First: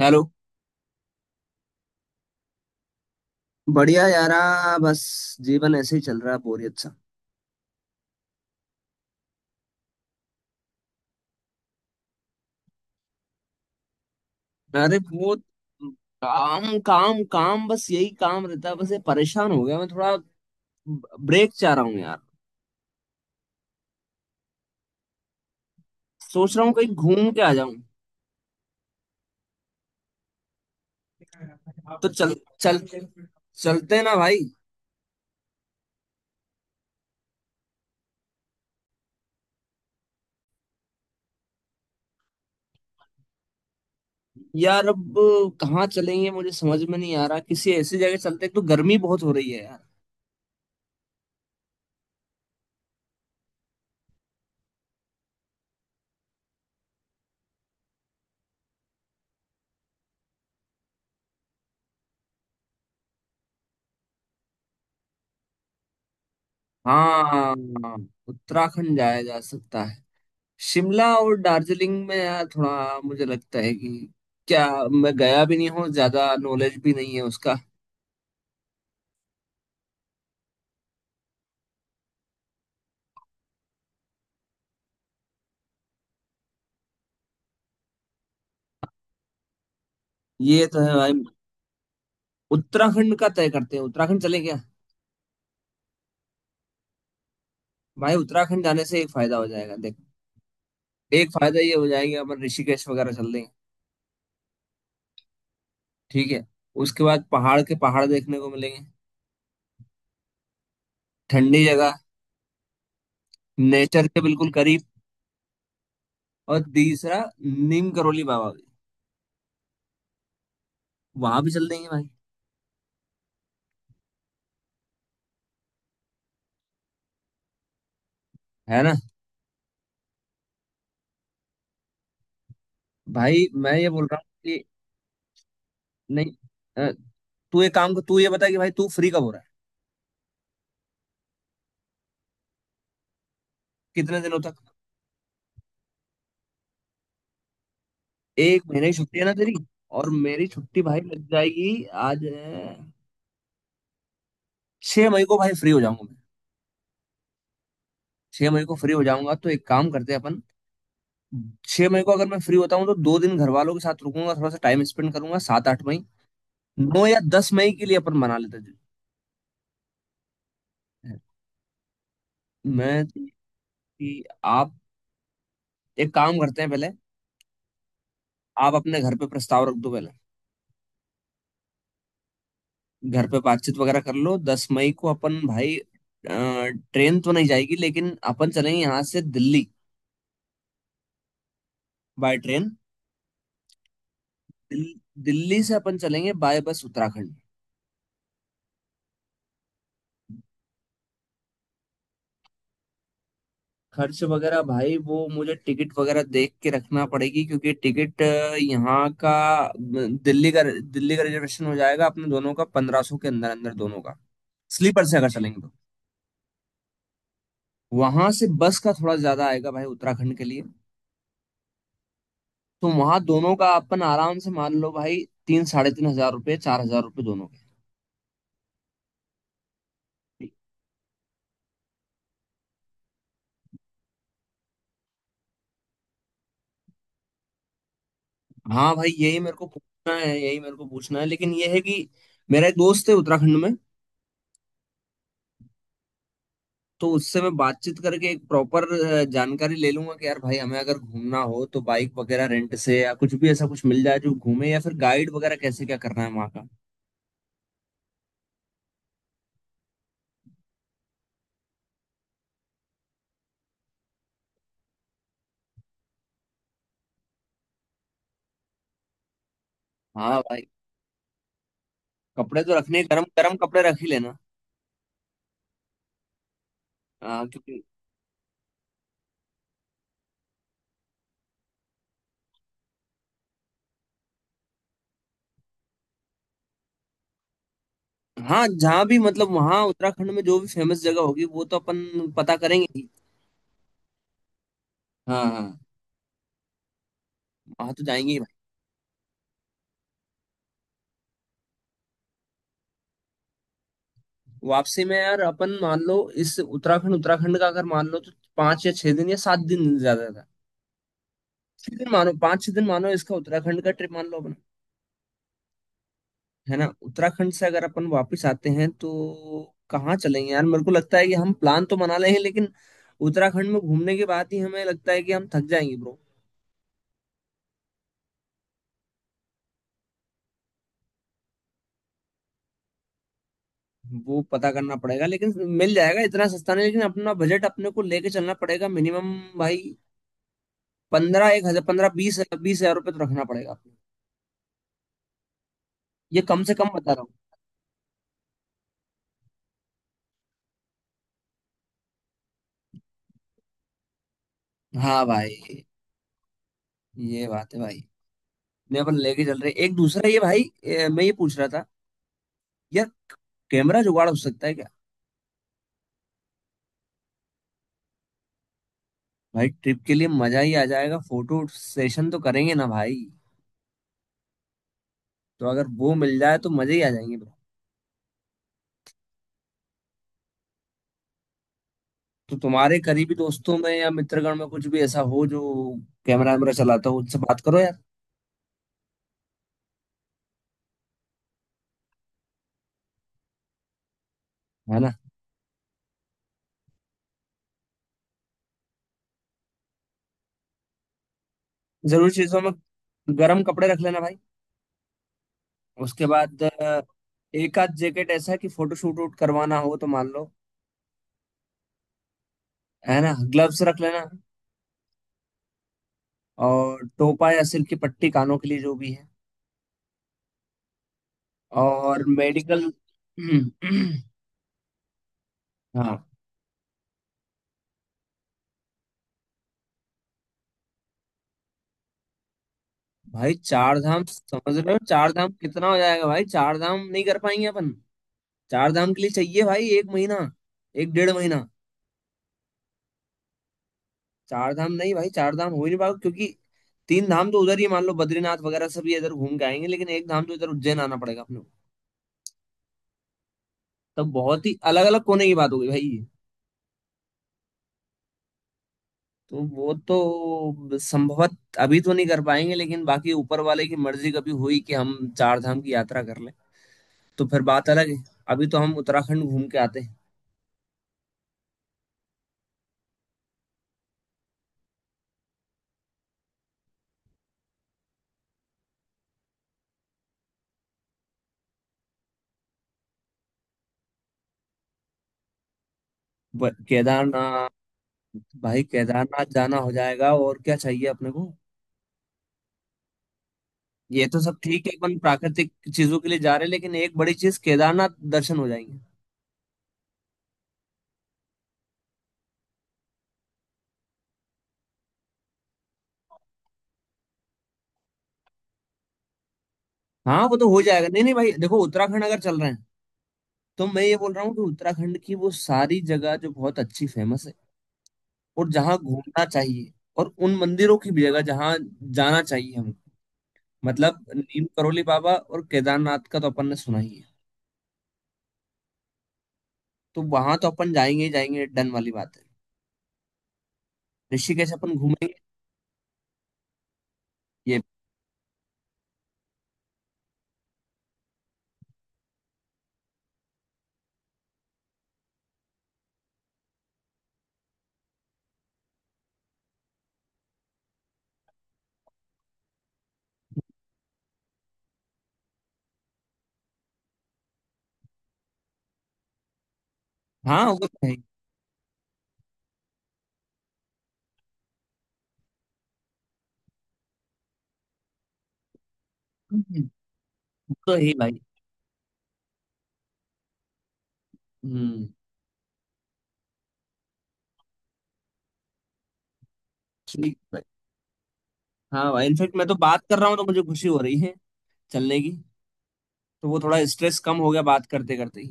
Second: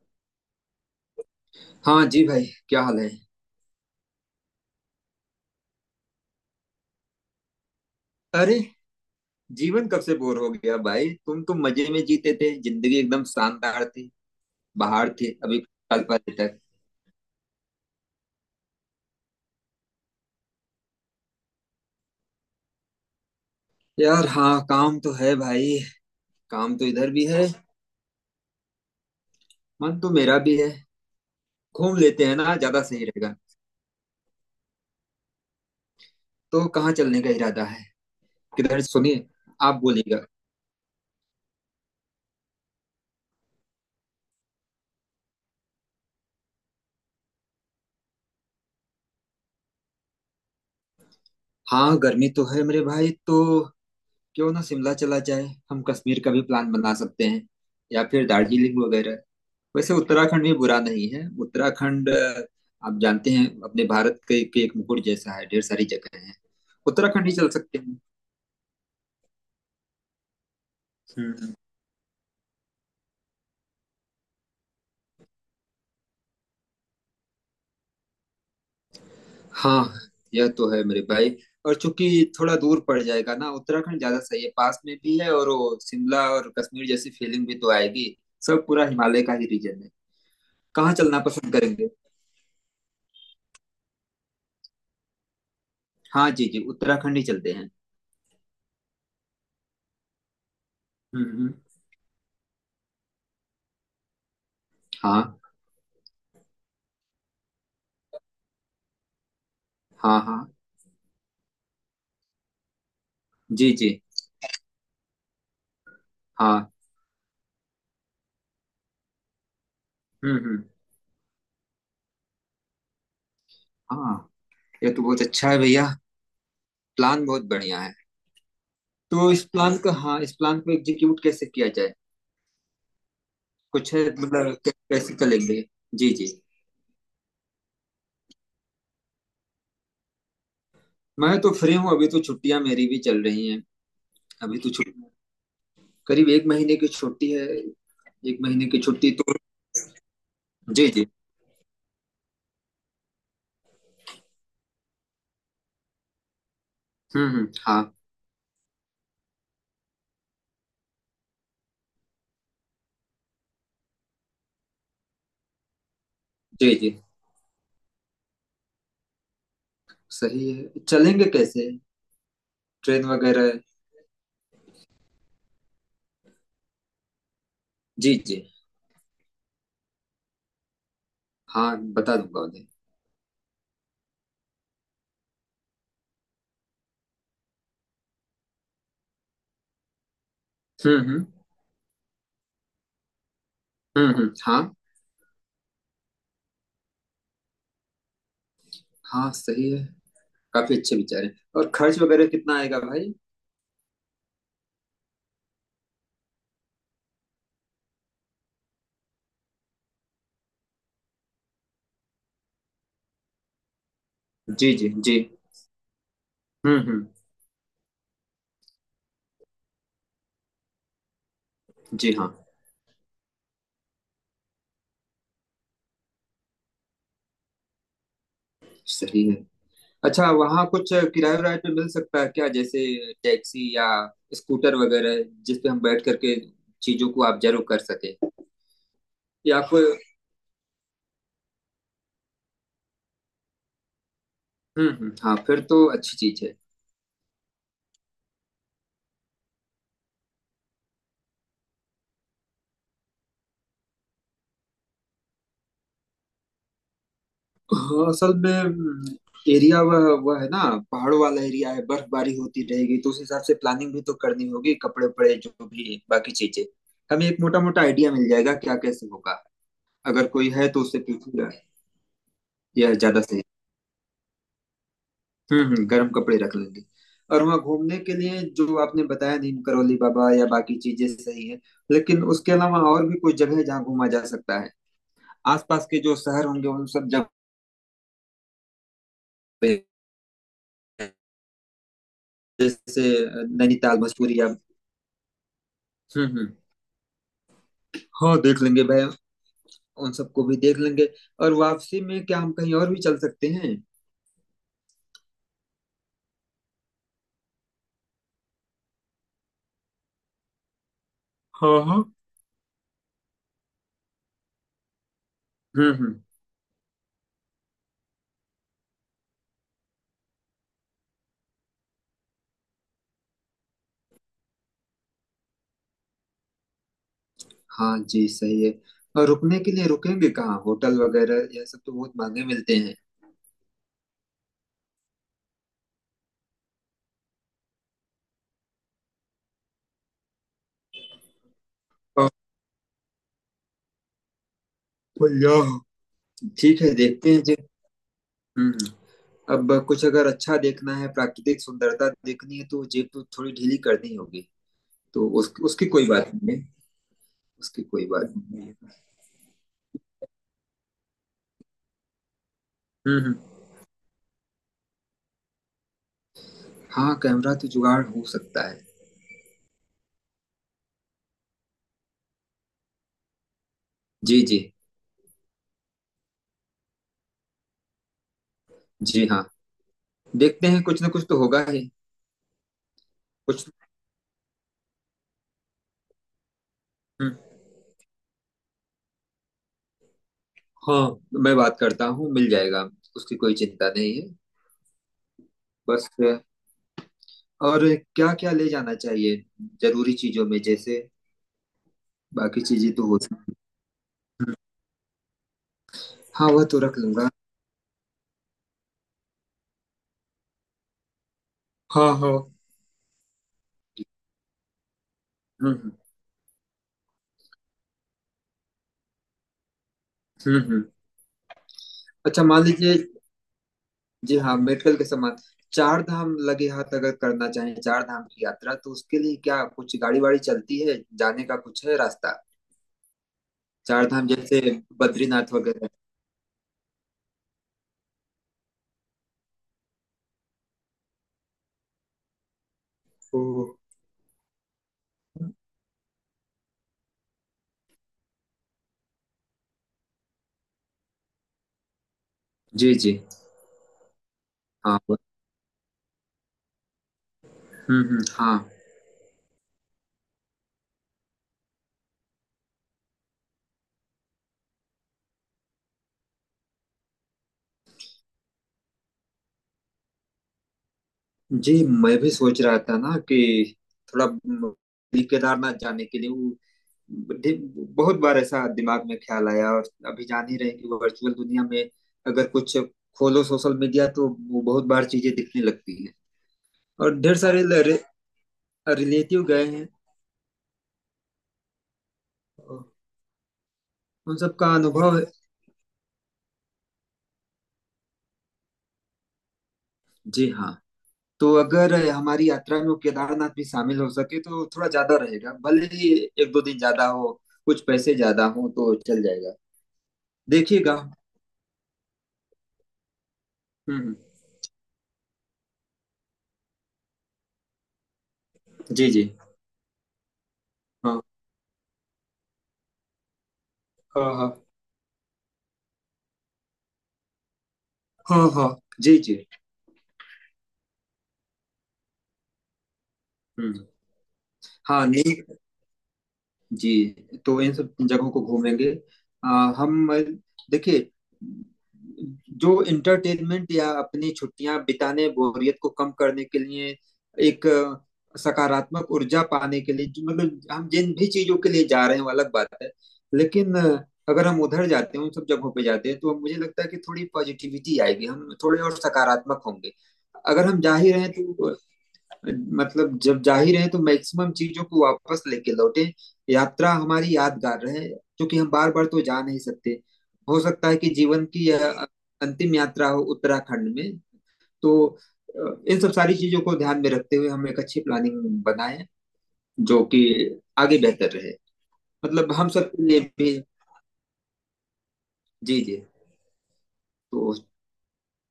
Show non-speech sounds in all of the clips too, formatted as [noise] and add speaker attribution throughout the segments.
Speaker 1: Hello.
Speaker 2: हाँ जी भाई। क्या हाल है।
Speaker 1: बढ़िया यारा। बस जीवन ऐसे ही चल रहा है, बोरियत सा।
Speaker 2: अरे जीवन कब से बोर हो गया भाई तुम तो मजे में जीते थे। जिंदगी एकदम शानदार थी।
Speaker 1: अरे
Speaker 2: बाहर थे
Speaker 1: वो
Speaker 2: अभी साल पहले तक।
Speaker 1: काम काम काम, बस यही काम रहता है। बस ये परेशान हो गया, मैं थोड़ा ब्रेक चाह रहा हूँ यार।
Speaker 2: यार हाँ, काम तो है भाई।
Speaker 1: सोच रहा हूँ
Speaker 2: काम तो
Speaker 1: कहीं
Speaker 2: इधर भी
Speaker 1: घूम के
Speaker 2: है।
Speaker 1: आ जाऊं।
Speaker 2: मन तो मेरा भी है। घूम
Speaker 1: तो
Speaker 2: लेते
Speaker 1: चल
Speaker 2: हैं ना,
Speaker 1: चल
Speaker 2: ज्यादा सही रहेगा।
Speaker 1: चलते हैं ना भाई।
Speaker 2: तो कहाँ चलने का इरादा है? किधर सुनिए। आप बोलिएगा।
Speaker 1: यार अब कहाँ चलेंगे मुझे समझ में नहीं आ रहा। किसी ऐसी जगह चलते हैं, एक तो गर्मी बहुत हो रही है यार।
Speaker 2: हाँ, गर्मी तो है मेरे भाई। तो क्यों ना शिमला चला जाए। हम कश्मीर का भी प्लान बना सकते हैं। या फिर दार्जिलिंग वगैरह। वैसे उत्तराखंड भी बुरा नहीं है। उत्तराखंड आप जानते हैं अपने भारत के, एक मुकुट जैसा है। ढेर सारी जगह है। उत्तराखंड ही चल
Speaker 1: हाँ।
Speaker 2: सकते हैं।
Speaker 1: उत्तराखंड जाया जा सकता। शिमला और
Speaker 2: हम्म।
Speaker 1: दार्जिलिंग में यार थोड़ा मुझे लगता है कि क्या, मैं गया भी नहीं हूँ, ज्यादा नॉलेज भी नहीं है उसका।
Speaker 2: हाँ, यह तो है मेरे भाई। और चूंकि थोड़ा दूर पड़ जाएगा ना, उत्तराखंड ज्यादा सही है। पास में भी है और वो शिमला और कश्मीर जैसी फीलिंग भी तो आएगी। सब पूरा हिमालय का ही रीजन है।
Speaker 1: ये तो
Speaker 2: कहाँ
Speaker 1: है भाई।
Speaker 2: चलना पसंद करेंगे?
Speaker 1: उत्तराखंड का तय करते हैं, उत्तराखंड चले क्या?
Speaker 2: हाँ जी जी, उत्तराखंड ही चलते हैं।
Speaker 1: भाई उत्तराखंड जाने से एक फायदा हो जाएगा, देख।
Speaker 2: हम्म
Speaker 1: एक
Speaker 2: हम्म,
Speaker 1: फायदा ये हो जाएगा, अपन ऋषिकेश वगैरह चल देंगे।
Speaker 2: हाँ।
Speaker 1: ठीक है। उसके बाद पहाड़ के पहाड़ देखने को मिलेंगे।
Speaker 2: हाँ हाँ।
Speaker 1: ठंडी जगह।
Speaker 2: जी जी।
Speaker 1: नेचर के बिल्कुल करीब। और
Speaker 2: हाँ।
Speaker 1: तीसरा, नीम करोली बाबा भी,
Speaker 2: हम्म हम्म,
Speaker 1: वहां भी चल देंगे भाई।
Speaker 2: हाँ। ये तो बहुत अच्छा है भैया। प्लान बहुत बढ़िया है।
Speaker 1: है ना।
Speaker 2: तो इस प्लान का, हाँ, इस प्लान को एग्जीक्यूट कैसे किया जाए?
Speaker 1: भाई मैं ये
Speaker 2: कुछ है
Speaker 1: बोल रहा हूँ
Speaker 2: मतलब
Speaker 1: कि
Speaker 2: कैसे करेंगे? जी जी।
Speaker 1: नहीं, तू एक काम कर। तू ये बता कि भाई तू फ्री कब हो रहा है।
Speaker 2: मैं तो फ्री हूँ, अभी तो छुट्टियां मेरी भी चल रही हैं।
Speaker 1: कितने दिनों
Speaker 2: अभी
Speaker 1: तक?
Speaker 2: तो छुट्टी करीब एक महीने की छुट्टी है। एक
Speaker 1: एक
Speaker 2: महीने की
Speaker 1: महीने की
Speaker 2: छुट्टी,
Speaker 1: छुट्टी है ना
Speaker 2: तो
Speaker 1: तेरी। और मेरी छुट्टी
Speaker 2: जी
Speaker 1: भाई
Speaker 2: जी।
Speaker 1: लग जाएगी, आज है। 6 मई को भाई फ्री हो जाऊंगा मैं।
Speaker 2: हम्म। हाँ
Speaker 1: 6 मई को फ्री हो जाऊंगा तो एक काम करते हैं अपन। 6 मई को अगर मैं फ्री होता हूँ तो 2 दिन घर वालों के साथ रुकूंगा, थोड़ा सा टाइम स्पेंड करूंगा। 7, 8 मई।
Speaker 2: जी जी,
Speaker 1: 9 या 10 मई के लिए अपन मना लेते हैं।
Speaker 2: सही है। चलेंगे कैसे?
Speaker 1: मैं
Speaker 2: ट्रेन वगैरह?
Speaker 1: कि आप एक काम करते हैं पहले।
Speaker 2: जी जी।
Speaker 1: आप अपने घर पे प्रस्ताव रख दो पहले।
Speaker 2: हाँ, बता दूंगा उन्हें।
Speaker 1: घर पे बातचीत वगैरह कर लो। 10 मई को अपन भाई ट्रेन तो नहीं जाएगी, लेकिन अपन चलेंगे यहाँ से दिल्ली
Speaker 2: हम्म।
Speaker 1: By train.
Speaker 2: हाँ।
Speaker 1: दिल्ली से अपन चलेंगे बाय बस उत्तराखंड।
Speaker 2: हाँ, सही है। काफी अच्छे विचार हैं और खर्च वगैरह कितना आएगा भाई?
Speaker 1: खर्च वगैरह भाई वो मुझे टिकट वगैरह देख के रखना पड़ेगी, क्योंकि टिकट यहाँ का दिल्ली का रिजर्वेशन हो जाएगा अपने दोनों का, 1500 के अंदर अंदर दोनों का।
Speaker 2: जी जी
Speaker 1: स्लीपर से
Speaker 2: जी।
Speaker 1: अगर चलेंगे तो।
Speaker 2: हम्म।
Speaker 1: वहां से बस का थोड़ा ज्यादा आएगा भाई उत्तराखंड के लिए।
Speaker 2: जी हाँ,
Speaker 1: तो वहां दोनों का अपन आराम से मान लो भाई, तीन साढ़े तीन हजार रुपये, 4000 रुपये दोनों के।
Speaker 2: सही है। अच्छा, वहाँ कुछ किराए वराए पे मिल सकता है क्या? जैसे टैक्सी या स्कूटर वगैरह जिस पे हम बैठ करके चीजों को ऑब्जर्व कर सके
Speaker 1: हाँ भाई, यही मेरे
Speaker 2: या
Speaker 1: को
Speaker 2: कोई।
Speaker 1: पूछना है, यही मेरे को पूछना है, लेकिन यह है कि मेरा एक दोस्त है उत्तराखंड में।
Speaker 2: हम्म, हाँ, फिर तो अच्छी चीज है।
Speaker 1: तो उससे मैं बातचीत करके एक प्रॉपर जानकारी ले लूंगा कि यार भाई हमें अगर घूमना हो तो बाइक वगैरह रेंट से या कुछ भी ऐसा कुछ मिल जाए जो घूमे, या फिर गाइड वगैरह कैसे, क्या करना है वहाँ का।
Speaker 2: हाँ, असल में एरिया वह है ना। पहाड़ों वाला एरिया है, बर्फबारी होती रहेगी तो उस हिसाब से प्लानिंग भी तो करनी होगी, कपड़े उपड़े जो भी बाकी चीजें। हमें एक मोटा मोटा आइडिया मिल जाएगा क्या कैसे होगा? अगर
Speaker 1: हाँ
Speaker 2: कोई
Speaker 1: भाई,
Speaker 2: है तो उससे पूछूंगा।
Speaker 1: कपड़े तो
Speaker 2: यह
Speaker 1: रखने
Speaker 2: ज्यादा
Speaker 1: गर्म
Speaker 2: सही।
Speaker 1: गर्म कपड़े रख ही लेना।
Speaker 2: गर्म कपड़े रख लेंगे। और
Speaker 1: हाँ
Speaker 2: वहाँ
Speaker 1: क्योंकि।
Speaker 2: घूमने के लिए जो आपने बताया नीम करौली बाबा या बाकी चीजें सही है। लेकिन उसके अलावा और भी कोई जगह है जहाँ घूमा जा सकता है? आसपास के जो शहर होंगे, उन सब जगह
Speaker 1: हाँ जहाँ भी मतलब वहाँ
Speaker 2: पे।
Speaker 1: उत्तराखंड में जो भी फेमस जगह होगी वो तो अपन पता करेंगे
Speaker 2: जैसे
Speaker 1: ही।
Speaker 2: नैनीताल, मसूरी या।
Speaker 1: हाँ हाँ।
Speaker 2: हम्म।
Speaker 1: हाँ, तो जाएंगे
Speaker 2: हाँ,
Speaker 1: ही भाई।
Speaker 2: देख लेंगे भाई। उन सबको भी देख लेंगे। और वापसी में क्या हम कहीं और भी चल सकते हैं?
Speaker 1: वापसी में यार अपन मान लो, इस उत्तराखंड उत्तराखंड का अगर मान लो तो 5 या 6 दिन या 7 दिन ज्यादा था।
Speaker 2: हाँ
Speaker 1: छह
Speaker 2: हाँ।
Speaker 1: दिन मानो, 5-6 दिन मानो, इसका उत्तराखंड का ट्रिप मान लो अपन।
Speaker 2: हम्म।
Speaker 1: है ना? उत्तराखंड से अगर अपन वापस आते हैं तो कहाँ चलेंगे यार? मेरे को लगता है कि हम प्लान तो बना लें, लेकिन उत्तराखंड में घूमने के बाद ही हमें लगता है कि हम थक जाएंगे ब्रो।
Speaker 2: हाँ जी, सही है। और रुकने के लिए रुकेंगे कहाँ, होटल वगैरह यह सब तो बहुत महंगे मिलते हैं।
Speaker 1: वो पता करना पड़ेगा, लेकिन मिल जाएगा। इतना सस्ता नहीं, लेकिन अपना बजट अपने को लेके चलना पड़ेगा। मिनिमम भाई पंद्रह, एक हजार पंद्रह,
Speaker 2: हाँ,
Speaker 1: बीस, 20000 रुपये तो रखना पड़ेगा अपने।
Speaker 2: भैया,
Speaker 1: ये कम से
Speaker 2: ठीक
Speaker 1: कम
Speaker 2: है,
Speaker 1: बता रहा हूँ।
Speaker 2: देखते हैं जे। हम्म अब कुछ अगर अच्छा देखना है, प्राकृतिक सुंदरता देखनी है, तो जेब तो थोड़ी ढीली करनी होगी।
Speaker 1: हाँ
Speaker 2: तो
Speaker 1: भाई।
Speaker 2: उसकी कोई बात नहीं है।
Speaker 1: ये बात है
Speaker 2: उसकी
Speaker 1: भाई।
Speaker 2: कोई बात नहीं है।
Speaker 1: मैं अपन लेके चल रहे हैं। एक दूसरा ये भाई, मैं ये पूछ रहा था यार,
Speaker 2: हम्म हम्म,
Speaker 1: कैमरा जुगाड़ हो सकता है क्या?
Speaker 2: हाँ। कैमरा तो जुगाड़ हो सकता है।
Speaker 1: भाई ट्रिप के लिए मजा ही आ जाएगा, फोटो सेशन तो करेंगे ना भाई।
Speaker 2: जी जी
Speaker 1: तो अगर वो मिल जाए तो मजे ही आ जाएंगे bro।
Speaker 2: जी। हाँ, देखते हैं, कुछ ना कुछ तो होगा ही।
Speaker 1: तो तुम्हारे करीबी
Speaker 2: कुछ।
Speaker 1: दोस्तों में या मित्रगण में कुछ भी ऐसा हो जो कैमरा वैमरा चलाता हो,
Speaker 2: हम्म,
Speaker 1: उनसे बात करो यार।
Speaker 2: हाँ। मैं बात करता हूँ, मिल जाएगा। उसकी कोई चिंता नहीं है।
Speaker 1: है ना।
Speaker 2: बस और क्या क्या ले जाना चाहिए जरूरी चीजों में, जैसे।
Speaker 1: जरूरी चीजों
Speaker 2: बाकी
Speaker 1: में
Speaker 2: चीजें तो हो सकती
Speaker 1: गर्म कपड़े रख लेना भाई।
Speaker 2: हैं।
Speaker 1: उसके
Speaker 2: हाँ,
Speaker 1: बाद
Speaker 2: वह तो रख लूंगा।
Speaker 1: एक आध जैकेट ऐसा कि फोटो शूट वूट करवाना हो, तो मान लो।
Speaker 2: हाँ हाँ।
Speaker 1: है ना, ग्लव्स रख लेना।
Speaker 2: हम्म
Speaker 1: और टोपा या सिर की पट्टी, कानों के लिए, जो भी है।
Speaker 2: हम्म। हम्म।
Speaker 1: और
Speaker 2: अच्छा, मान
Speaker 1: मेडिकल।
Speaker 2: लीजिए।
Speaker 1: हम्म।
Speaker 2: जी
Speaker 1: [clears throat]
Speaker 2: हाँ, मेडिकल के समान। चार
Speaker 1: हाँ
Speaker 2: धाम लगे हाथ अगर करना चाहें, चार धाम की यात्रा, तो उसके लिए क्या कुछ गाड़ी वाड़ी चलती है? जाने का कुछ है रास्ता?
Speaker 1: भाई, चार
Speaker 2: चार
Speaker 1: धाम
Speaker 2: धाम जैसे
Speaker 1: समझ रहे हो? चार धाम
Speaker 2: बद्रीनाथ
Speaker 1: कितना
Speaker 2: वगैरह।
Speaker 1: हो जाएगा भाई, चार धाम नहीं कर पाएंगे अपन। चार धाम के लिए चाहिए भाई 1 महीना, एक डेढ़ महीना।
Speaker 2: ओ।
Speaker 1: चार धाम नहीं भाई, चार धाम हो ही नहीं पाएगा, क्योंकि 3 धाम तो उधर ही मान लो, बद्रीनाथ वगैरह सब ये इधर घूम के आएंगे, लेकिन 1 धाम तो इधर उज्जैन आना पड़ेगा अपने को।
Speaker 2: जी जी,
Speaker 1: तब बहुत ही
Speaker 2: हाँ।
Speaker 1: अलग अलग कोने की बात हो गई भाई।
Speaker 2: हाँ।
Speaker 1: तो वो तो संभवत अभी तो नहीं कर पाएंगे, लेकिन बाकी ऊपर वाले की मर्जी कभी हुई कि हम चार धाम की यात्रा कर लें, तो फिर बात अलग है। अभी तो हम उत्तराखंड घूम के आते हैं।
Speaker 2: जी, मैं भी सोच रहा था ना कि थोड़ा केदारनाथ जाने के लिए ढि- बहुत बार ऐसा दिमाग में ख्याल आया। और अभी जान ही रहे हैं कि वर्चुअल दुनिया में अगर कुछ खोलो सोशल मीडिया तो वो बहुत बार चीजें दिखने लगती हैं। और ढेर सारे
Speaker 1: केदारनाथ। भाई
Speaker 2: रिलेटिव
Speaker 1: केदारनाथ
Speaker 2: गए
Speaker 1: जाना
Speaker 2: हैं।
Speaker 1: हो जाएगा, और क्या चाहिए अपने को। ये
Speaker 2: उन
Speaker 1: तो सब
Speaker 2: सबका
Speaker 1: ठीक है, अपन
Speaker 2: अनुभव है।
Speaker 1: प्राकृतिक चीजों के लिए जा रहे हैं, लेकिन एक बड़ी चीज, केदारनाथ दर्शन हो जाएंगे।
Speaker 2: जी हाँ। तो अगर हमारी यात्रा में केदारनाथ भी शामिल हो सके तो थोड़ा ज्यादा रहेगा, भले ही एक दो दिन ज्यादा हो, कुछ पैसे ज्यादा हो तो चल जाएगा।
Speaker 1: हाँ वो तो हो
Speaker 2: देखिएगा।
Speaker 1: जाएगा। नहीं नहीं भाई देखो, उत्तराखंड अगर चल रहे हैं तो
Speaker 2: हम्म
Speaker 1: मैं
Speaker 2: हम्म।
Speaker 1: ये बोल रहा हूँ कि उत्तराखंड की वो सारी जगह जो बहुत अच्छी फेमस है और जहाँ
Speaker 2: जी जी।
Speaker 1: घूमना चाहिए, और उन मंदिरों की
Speaker 2: हाँ
Speaker 1: भी जगह जहाँ जाना चाहिए हमको। मतलब
Speaker 2: हाँ
Speaker 1: नीम
Speaker 2: हाँ
Speaker 1: करोली बाबा और केदारनाथ का तो अपन ने सुना ही है।
Speaker 2: हाँ हाँ। जी जी।
Speaker 1: तो वहां तो अपन जाएंगे ही जाएंगे, डन वाली बात है।
Speaker 2: हम्म।
Speaker 1: ऋषिकेश अपन
Speaker 2: हाँ,
Speaker 1: घूमेंगे।
Speaker 2: नहीं जी। तो इन
Speaker 1: ये।
Speaker 2: सब जगहों को घूमेंगे। आ, हम देखिए, जो इंटरटेनमेंट या अपनी छुट्टियां बिताने, बोरियत को कम करने के लिए, एक सकारात्मक ऊर्जा पाने के लिए, जो मतलब हम जिन भी चीजों के लिए जा रहे हैं वो अलग बात है। लेकिन अगर हम उधर जाते हैं, उन सब जगहों पे जाते हैं, तो मुझे लगता है कि थोड़ी पॉजिटिविटी आएगी, हम थोड़े और सकारात्मक होंगे।
Speaker 1: हाँ
Speaker 2: अगर हम
Speaker 1: वो
Speaker 2: जा
Speaker 1: तो है
Speaker 2: ही रहे
Speaker 1: ही।
Speaker 2: हैं तो मतलब जब जाहिर है तो मैक्सिमम चीजों को वापस लेके लौटे यात्रा हमारी यादगार रहे, क्योंकि हम बार बार तो जा नहीं
Speaker 1: हम्म।
Speaker 2: सकते। हो
Speaker 1: वो
Speaker 2: सकता
Speaker 1: तो
Speaker 2: है
Speaker 1: है
Speaker 2: कि
Speaker 1: ही भाई।
Speaker 2: जीवन की यह अंतिम यात्रा हो उत्तराखंड में। तो
Speaker 1: हम्म।
Speaker 2: इन सब सारी चीजों को ध्यान में रखते हुए हम एक अच्छी प्लानिंग बनाएं जो कि
Speaker 1: ठीक है भाई।
Speaker 2: आगे बेहतर रहे,
Speaker 1: हाँ भाई
Speaker 2: मतलब
Speaker 1: इनफेक्ट मैं
Speaker 2: हम
Speaker 1: तो
Speaker 2: सबके
Speaker 1: बात कर
Speaker 2: लिए
Speaker 1: रहा हूँ तो
Speaker 2: भी।
Speaker 1: मुझे खुशी हो रही है चलने की।
Speaker 2: जी जी।
Speaker 1: तो वो थोड़ा स्ट्रेस कम हो
Speaker 2: तो
Speaker 1: गया बात करते करते ही।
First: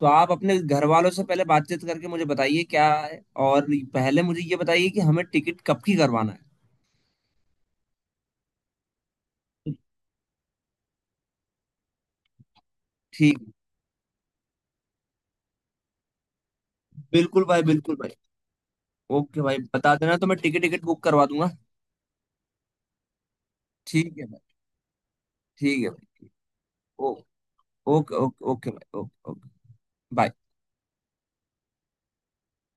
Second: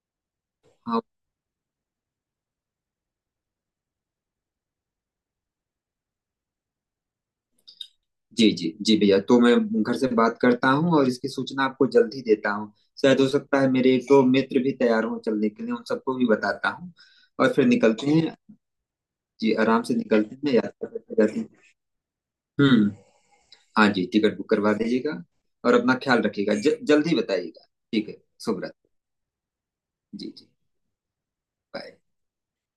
Speaker 1: तो आप अपने घर
Speaker 2: हाँ
Speaker 1: वालों से पहले बातचीत करके मुझे बताइए क्या है। और पहले मुझे ये बताइए कि हमें टिकट कब की करवाना
Speaker 2: जी जी जी भैया, तो
Speaker 1: है।
Speaker 2: मैं घर से बात करता हूँ और इसकी सूचना आपको जल्द ही देता हूँ। शायद हो
Speaker 1: ठीक।
Speaker 2: सकता है मेरे एक दो मित्र भी तैयार हों चलने के लिए, उन सबको भी बताता हूँ।
Speaker 1: बिल्कुल
Speaker 2: और
Speaker 1: भाई,
Speaker 2: फिर
Speaker 1: बिल्कुल
Speaker 2: निकलते
Speaker 1: भाई।
Speaker 2: हैं।
Speaker 1: ओके
Speaker 2: जी,
Speaker 1: भाई
Speaker 2: आराम
Speaker 1: बता
Speaker 2: से
Speaker 1: देना तो मैं
Speaker 2: निकलते हैं,
Speaker 1: टिकट टिकट
Speaker 2: यात्रा
Speaker 1: बुक
Speaker 2: करते
Speaker 1: करवा
Speaker 2: जाते हैं।
Speaker 1: दूंगा।
Speaker 2: हम्म। हाँ जी,
Speaker 1: ठीक है
Speaker 2: टिकट
Speaker 1: भाई।
Speaker 2: बुक करवा दीजिएगा। और
Speaker 1: ठीक है
Speaker 2: अपना ख्याल
Speaker 1: भाई।
Speaker 2: रखिएगा,
Speaker 1: ओ,
Speaker 2: जल्दी बताइएगा। ठीक
Speaker 1: ओके
Speaker 2: है।
Speaker 1: ओके
Speaker 2: शुभ
Speaker 1: ओके
Speaker 2: रात्रि।
Speaker 1: भाई ओके ओके।
Speaker 2: जी
Speaker 1: बाय।
Speaker 2: जी। बाय।